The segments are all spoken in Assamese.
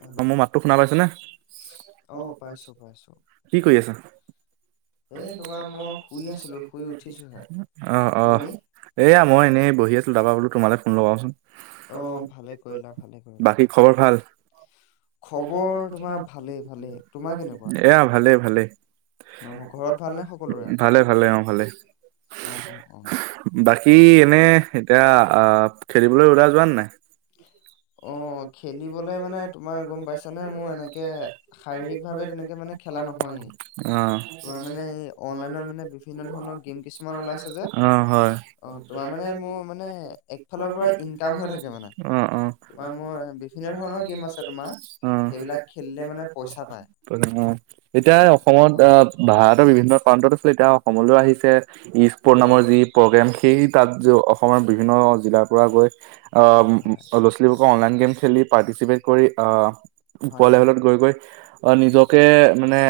হেল্ল' মোৰ মাতটো শুনা পাইছে নে? অ পাইছো পাইছো কি কৰি আছা? এই তোমাৰ মই শুই আছিলো শুই উঠিছোহে অহ, অহ। তুমি এয়া মই এনেই বহি আছিলোঁ। তাৰপৰা বোলো মই তোমালৈ ফোন লগাওছোন। অ ভালে কৰিলা ভালে কৰিলা বাকী খবৰ ভাল? খবৰ তোমাৰ ভালেই, ভালেই। তোমাৰ কেনেকুৱা? ভালে, ভালে। অ', ঘৰত ভালনে সকলোৰে? ভালে অ', ভালে। অ', অ', অ'। বাকী এনে এতিয়া আ, খেলিবলৈ ওলাই যোৱা নাই? অ', খেলিবলৈ মানে তোমাৰ গম পাইছানে! মোৰ এনেকে শাৰীৰিকভাৱে তেনেকে মানে খেলা নহয়েই। অ'। তোমাৰ মানে এই অনলাইনত মানে বিভিন্ন ধৰণৰ গেম কিছুমান ওলাইছে যে অ', হয়। অ তোমাৰ মানে মোৰ মানে একফালৰ পৰা ইনকাম হৈ থাকে মানে অ', অ'। তোমাৰ মই বিভিন্ন ধৰণৰ অ'। গেম আছে তোমাৰ সেইবিলাক খেলিলে মানে পইচা পায় অ', এতিয়া অসমত অ', ভাৰতৰ বিভিন্ন প্ৰান্তত আছিলে। এতিয়া অসমলৈ আহিছে। ইফ পনামৰ যি প্ৰগ্ৰেম, সেই তাত য, অসমৰ বিভিন্ন জিলাৰ পৰা গৈ আ, ল'ৰা-ছোৱালী অনলাইন গেম খেলি, পাৰ্টিচিপেট কৰি, আহ, ওপৰৰ লেভেলত গৈ গৈ নিজকে মানে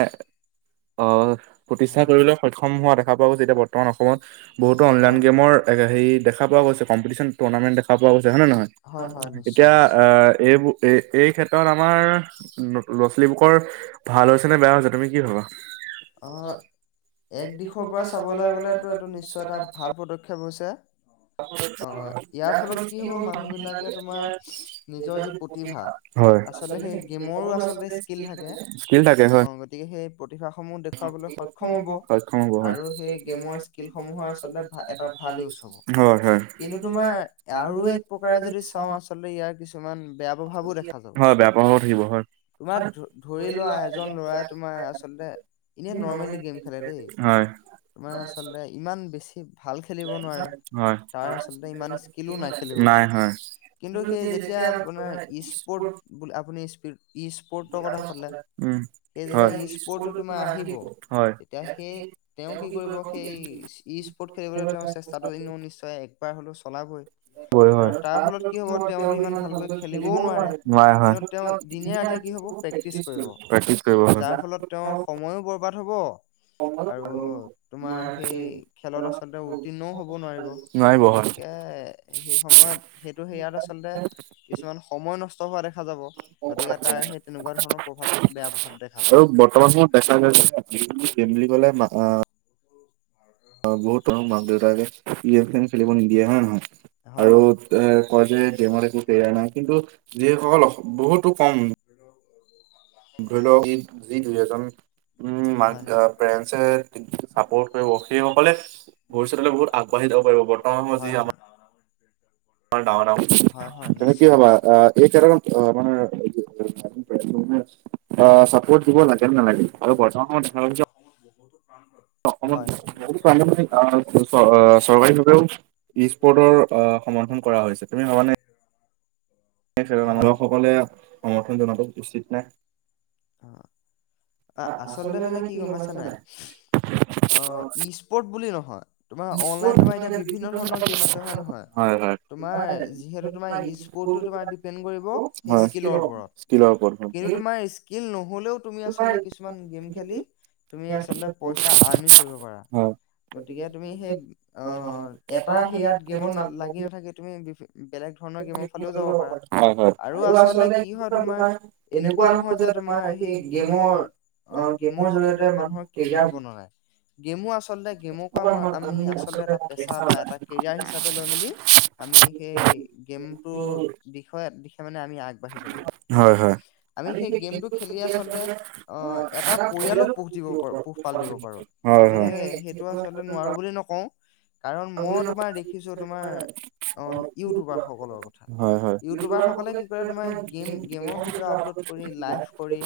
অ', প্ৰতিষ্ঠা কৰিবলৈ সক্ষম হোৱা দেখা পোৱা গৈছে। এতিয়া বৰ্তমান অসমত বহুতো অনলাইন গেমৰ হেৰি দেখা পোৱা গৈছে। কম্পিটিছন টুৰ্ণামেণ্ট দেখা পোৱা গৈছে। হয় নে নহয়? হয় হয় নিশ্চয় এতিয়া আ, এইবোৰ এই, এই ক্ষেত্ৰত আমাৰ ল'ৰা ছোৱালীবুকৰ ভাল হৈছে নে, বেয়া হৈছে তুমি কি ভাবা? অ। এক দিশৰ পৰা চাবলৈ গ'লেতো এইটো নিশ্চয় এটা ভাল পদক্ষেপ হৈছে। অ ইয়াৰ ফলত কি হ'ব মানুহ বিলাকে তোমাৰ নিজৰ যি প্ৰতিভা হয় আচলতে সেই গেমৰো আচলতে স্কিল থাকে। স্কিল থাকে হয়। অ গতিকে সেই প্ৰতিভাসমূহ দেখুৱাবলৈ সক্ষম হ'ব সক্ষম হ'ব হয়। আৰু সেই গেমৰ স্কিলসমূহৰ আচলতে এটা ভাল ইউজ হ'ব। হয় হয় কিন্তু তোমাৰ আৰু এক প্ৰকাৰে যদি চাওঁ আচ আচলতে ইয়াৰ কিছুমান বেয়া প্ৰভাৱো দেখা যাব। হয় বেয়া পাব থাকিব হয় তোমাৰ ধৰি লোৱা এজন লৰাই তোমাৰ আচল লে এনে নৰ্মেলি গেম খেলে দেই। হয় তোমাৰ আচলতে ইমান বেছি ভাল খেলিব নোৱাৰে। হয় তাৰ আচলতে ইমান স্কিলো নাই খেলিব পৰা। কিন্তু সেই যেতিয়া আপোনাৰ স্পৰ্ট আপুনি স্প পত কথা শুলে, উম। সেই যেতিয়া হয় ইছ কৌতো তোমাৰ আহিব, হয়। তেতিয়া সেই তেওঁ কি কৰিব সেই ইছ স্পৰ্ট খেলিবলৈ তেওঁৰ চেষ্টাটোও নিশ্চয় একবাৰ হলেও চলাবই। আৰু হয়। তাৰ ফলত কি হ'ব তেওঁতো ইমান ভালকৈ খেলিবও নোৱাৰে কিন্তু তেওঁ দিনে ৰাতি কি হ'ব প্ৰেক্টিছ কৰিব প্ৰেক্টিচ কৰিব হয় যাৰ ফলত তেওঁ অ সময়ো বৰবাদ হ'ব। আৰু তোমাৰ সেই খেলত আচলতে উত্তীৰ্ণও হ'ব নোৱাৰিব। নোৱাৰিব হয়। গতিকে সেই সময়ত সেইটো হেৰিয়াত আচলতে কিছুমান সময় নষ্ট হোৱা দেখা যাব, গতিকে তাৰ সেই তেনেকুৱা ধৰণৰ প্ৰভাৱ বেয়া প্ৰভাৱ দেখা যাব। পেছা জাছ [inaudible] বুলি ক'লে [unintelligible] বহুতক মাক দেউতাকে ইফএন খেলিব নিদিয়ে হয় নে নহয়? হয় আৰু হয়। এ কয় যে গেমত একো কেয়াৰ নাই কিন্তু যিসকল বহুতো কম ধৰিল ই যি দুই এজন উ মাক হয় পেৰেন্সে চাপৰ্ট কৰিব সেই সকলে ভৱষ্যতলৈ বহুত আগ বাঢ়ি যাব পাৰিব, বৰ্তমান সময় যি আম [inaudible] ইমান ডাঙৰ হয় হয় ডাঙৰ তুমি কি নিশ্চয় ভাবা নিশ্চয়। এই কে অ মানে [inaudible] আ চাপ্ৰত দিব লাগ নে নালাগে আৰু বৰ্তমান দেখা [inaudible] অসমৰ বহুতো প্ৰান্তত অসমত বহুতো প্ৰান্তত আ অঁ চৰকাৰী ভাৱেও ইফ কৌতৰ সমৰ্থন কৰা হৈছে, তুমি ভাবা নে [inaudible] হয় যোগ সকলে সমৰ্থন জনাটো উচিত নে? অ আচলতে মানে কি গম পাইছ নাই, অ ইছ কৌট বুলি নহয় তোমাৰ অনলাইন তোমাৰ এতিয়া বিভিন্ন ধৰণৰ গেম আছে হয় নহয়, হয় হয় তোমাৰ যিহেতু তোমাৰ ইছ কৌতটো তোমাৰ দ্বিপেন কৰিব সেই হয় স্কিলৰ স্কিলৰ ওপৰত ওপৰত কিন্তু তমাৰ স্কিল ন'লেও তুমি আচলতে কিছুমান গেম খেলি তুমি আচলতে পইচা আৰ্নিং কৰিব পাৰা। হয় গতিকে তুমি সেই অ এটা সেয়াত গেমত ন লাগি নাথাকে তুমি বি বেলেগ ধৰণৰ গেমৰ ফালেও যাব পাৰা হয় হয় আৰু আচলতে কি হয় তোমাৰ এনেকুৱা নহয় যাত তোমাৰ সেই গেমৰ অ গেমৰ জৰিয়তে মানুহৰ কেৰিয়াৰ বনোয়া নাই। গেমো আচলতে গেমকো আমি আচলতে এটা পেছা বা এটা কেৰিয়াৰ হিচাপে লৈ মেলি আমি সেই গেমটোৰ বিষয়ত দিশেৱ মানে আমি আগ আগ বাঢ়ি যাব পাৰোঁ, হয় হয় আমি সেই গমতো- ই আচলতে অ' এটা পৰিয়ালো পোহ দিব পাৰো পোহপাল দিব পাৰো গতিকে হয় সেই- টো আচলতে নোৱাৰো বুলি নকওঁ। কাৰণ মই তোমাৰ দেখিছোঁ তোমাৰ অ' ইউটিউবাৰ সকলৰ কথা। হয় হয় হয় হয় ইউটিউবাৰ সকলে কি কৰে তোমাৰ গেম গেমৰ ভিডিঅ' আপলোড কৰি লাইভ কৰে। কৰি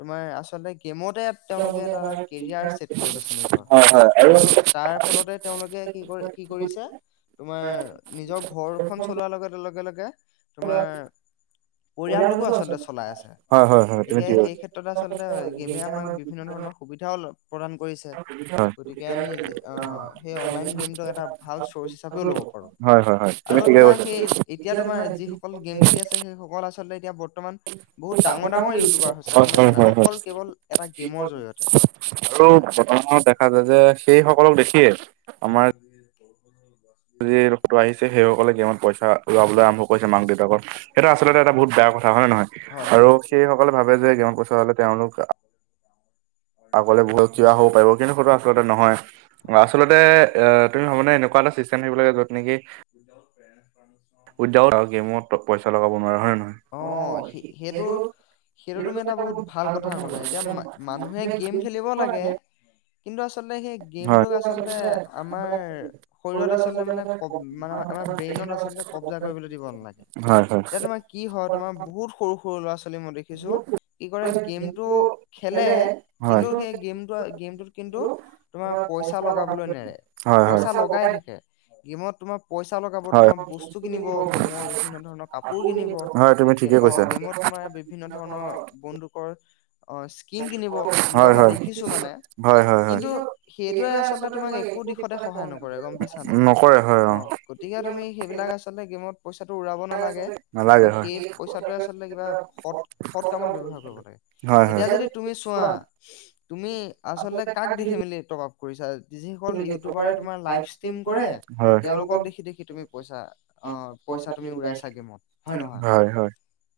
তোমাৰ আচলতে গেমতে- তেওঁলোকে এটা এটা কেৰিয়াৰ চছেট কৰি লৈছে নিজৰ আৰু তাৰ ফলতে তেওঁলোকে কি কৰি- কি কৰিছে তোমাৰ নিজৰ ঘৰখন চলোৱাৰ লগে লগে। তোমাৰ পৰিয়ালটোকো আচলতে চলাই আছে। হয় হয় হয় তুমি গতিকে ঠিক সেই ক্ষেত্ৰত আচলতে গেমে আমাক বিভিন্ন ধৰণৰ সুবিধাও অলপ- প্ৰদান কৰিছে গতিকে আমি সেই অনলাইন গেমটোক এটা ভাল চৰ্চ হিচাপেও ল'ব পাৰোঁ। হয় হয় হয় তুমি আৰু ঠিকে তোমাৰ সেই এতিয়া তোমাৰ যিসকল গেম খেলি আছে সেই সকল আছে- সেহেতে এতিয়া বৰ্তমান বহুত কৈছা ডাঙৰ- ডাঙৰ ইউটিউবাৰ হৈছে হয় গম হয় পাইছা নাই হয় হয় অকল কেৱল এটা গেমৰ জৰিয়তে। আৰু হয় বৰ্তমানত দেখা যায় যে সেই সকলক দেখিয়ে আমাৰ- আজি বৰষুণ বা- আযি ফটো আহিছে সেই সকলে গেমত পইচা উৰাবলৈ আৰম্ভ কৰিছে মাক দেউতাকৰ। সেইটো আচলতে এটা বহুত বেয়া কথা হয়ঁ নে নহয় হয় আৰু হয়। হয়। সেই সকলে ভাবে যে গেমত পইছা পালে তেওঁলোক- আগলে বহুত কিবা হ'ব পাৰিব কিন্তু সেইটো আচলতে নহয়। হয়। আচলতে অ তুমি ভাব নে এনেকুৱা এটা চিষ্টেম থাকিব লাগে যত নেকি- যেতিয়াও ফেনচ কৰা মোচন উইাউ গেমত তো পইচা লগাব নোৱাৰে হয় নে নহয়। অঁ সে সেইটো- সেইটো তুমি এটা বহুত ভাল কথা ক'লা এতিয়া মানুহে গেম খেলিব লাগে- কিন্তু আচলতে সেই নহয়? গেমটোক আচলতে আমাৰ শৰীৰত আচলতে মানে- মানে আমাৰ ব্ৰেইনত আচলতে কব্জা কৰিবলৈ দিব নালাগে হয় হয় ই তোমাৰ কি হয় তোমাৰ বহুত সৰু- সৰু ল'ৰা ছোৱালী মই দেখিছোঁ কি কৰে গেমতটো খেলে হয় কিন্তু সেই গেমটো গেমটোত- কিন্তু তোমাৰ পইচা লগাবলৈ নেৰে হয় হয় পইচা লগাই থাকে গিমত তোমাৰ- পইচা লগাব হয় হয় তোমাৰ বস্তু কিনিব গেমৰ বিভিন্ন ধৰণৰ কাপোৰ কিনিব। হয় তুমি গেম ঠিকে অঁ কৈছা গেমত তোমাৰ বিভিন্ন ধৰণৰ বন্দুকৰ- অঁ স্কিন কিনিব তেনেকুৱা হয় মই হয় দেখিছোঁ মানে হয় হয় হয় কিন্তু সেইটোৱে আচলতে তোমাক একো দি- সদায় সহায় নকৰে গম পাইছা নাই নকৰে হয় অ অঁ গতিকে তুমি সেইবিলাক আছ- আচলতে গেমত পইচাটো উৰাব নালাগে। নালাগে তই হয় সেই পইচাটোৱে আচলতে কিবা সৎ কামত ব্যৱহাৰ কৰিব লাগে হয় এতিয়া যদি তুমি চোৱা। তুমি আচলতে কাক দেখি মেলি তপা- কৰিছা যিসকল ইউটিউবাৰে তোমাৰ লাইভ ষ্টিম কৰে হয় হয় তেওঁলোকক দেখি দেখি তুমি পইচা- অঁ পইচা তুমি উৰাইচা গেমত হয় নহয়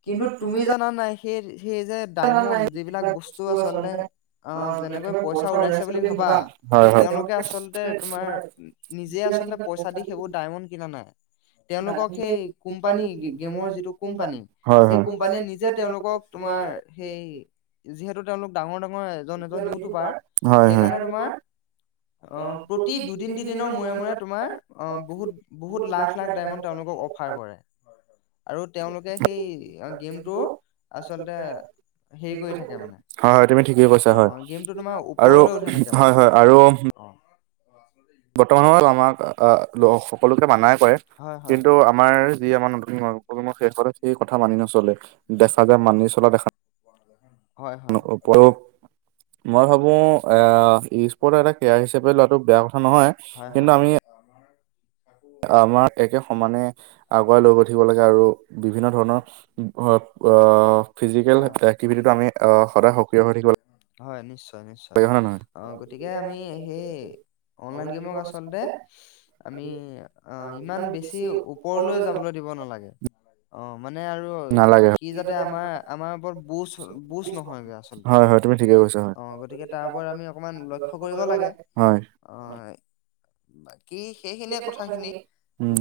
কিন্তু তুমি জা- না নাই সেই সেইয়ে যে- ডায়মণ্ড যিবিলাক বস্তু আচলতে অঁ যেনেকৈ পইচা উৰাইছে বুলি ভাবা- হয় হয় হয় হয় সেই তেওঁলোকে আচলতে তোমাৰ নিজে আচলতে পইচা দি সেইবোৰ ডায়মণ্ড কিনা নাই। তেওঁলোকক সেই কোম্পানী গিক গেমৰ যিটো কোম্পানী হয় সেই কোম্পানীয়ে নিজে তেওঁলোক তোমাৰ সেই- যিহেতু তেওঁলোক ডাঙৰ ডাঙৰ এজন এজন ইউটিউবাৰ হয় হয় সেইকাৰণে তোমাৰ- অঁ, প্ৰতি দুদিন তিনিদিনৰ মূৰে মূৰে তোমাৰ অঁ বহুত বহুত লাখ লাখ ডাইমণ্ড তেওঁলোকক অফ- ফাৰ কৰে। আৰু তেওঁলোকে সেই গেমটো আচলতে হেই কৰি থাকে মানে হয় তুমি ঠিকেই কৈছা অ', হয় অ', গেমটো তোমাৰ আৰু ওপৰলৈ উঠাই থাকে হয় মানে হয় আৰু অ'। বৰ্তমান [unintelligible] আমাক আ সকলোকে মানাই কৰে হয় হয় কিন্তু আমাৰ যি আমাৰ নতুন প্ৰজন্মৰ সেইসকলে সেই কথা মানি নচলে। দেখা যায় মানি চলা দেখা [inaudible] [inaudible] মই ভাবো এ স্পৰ্ট এটা কেয়াৰ হিচাপে লোৱাটো বেয়া কথা নহয় হয় কিন্তু হয়। আমি আমাৰ একে সমানে আগুৱাই লৈ গৈ থাকিব লাগে আৰু বিভিন্ন ধৰণৰ অ' ফিজিকেল হয় একটিভিটিটো আমি সদায় সক্ৰিয় হৈ থাকিব লা হয় নিশ্চয় নিশ্চয় অ', গতিকে আমি সেই অনলাইন গেমক আচলতে আমি ইমান বেছি ওপৰ পৰলৈ যাবলৈ দিব নালাগে। অ', মানে আৰু নালাগে সি যাতে আমাৰ আমাৰ ওপৰত বুচ বুচ নহয়গৈ আচলতে। হয় হয় তুমি ঠিকেই কৈ অ' গতিকে তাৰ ওপৰত আমি অকমান লক্ষ্য কৰিব লাগে। হয় অ' বাকী সেইখিনিয়ে কথাখিনি। উম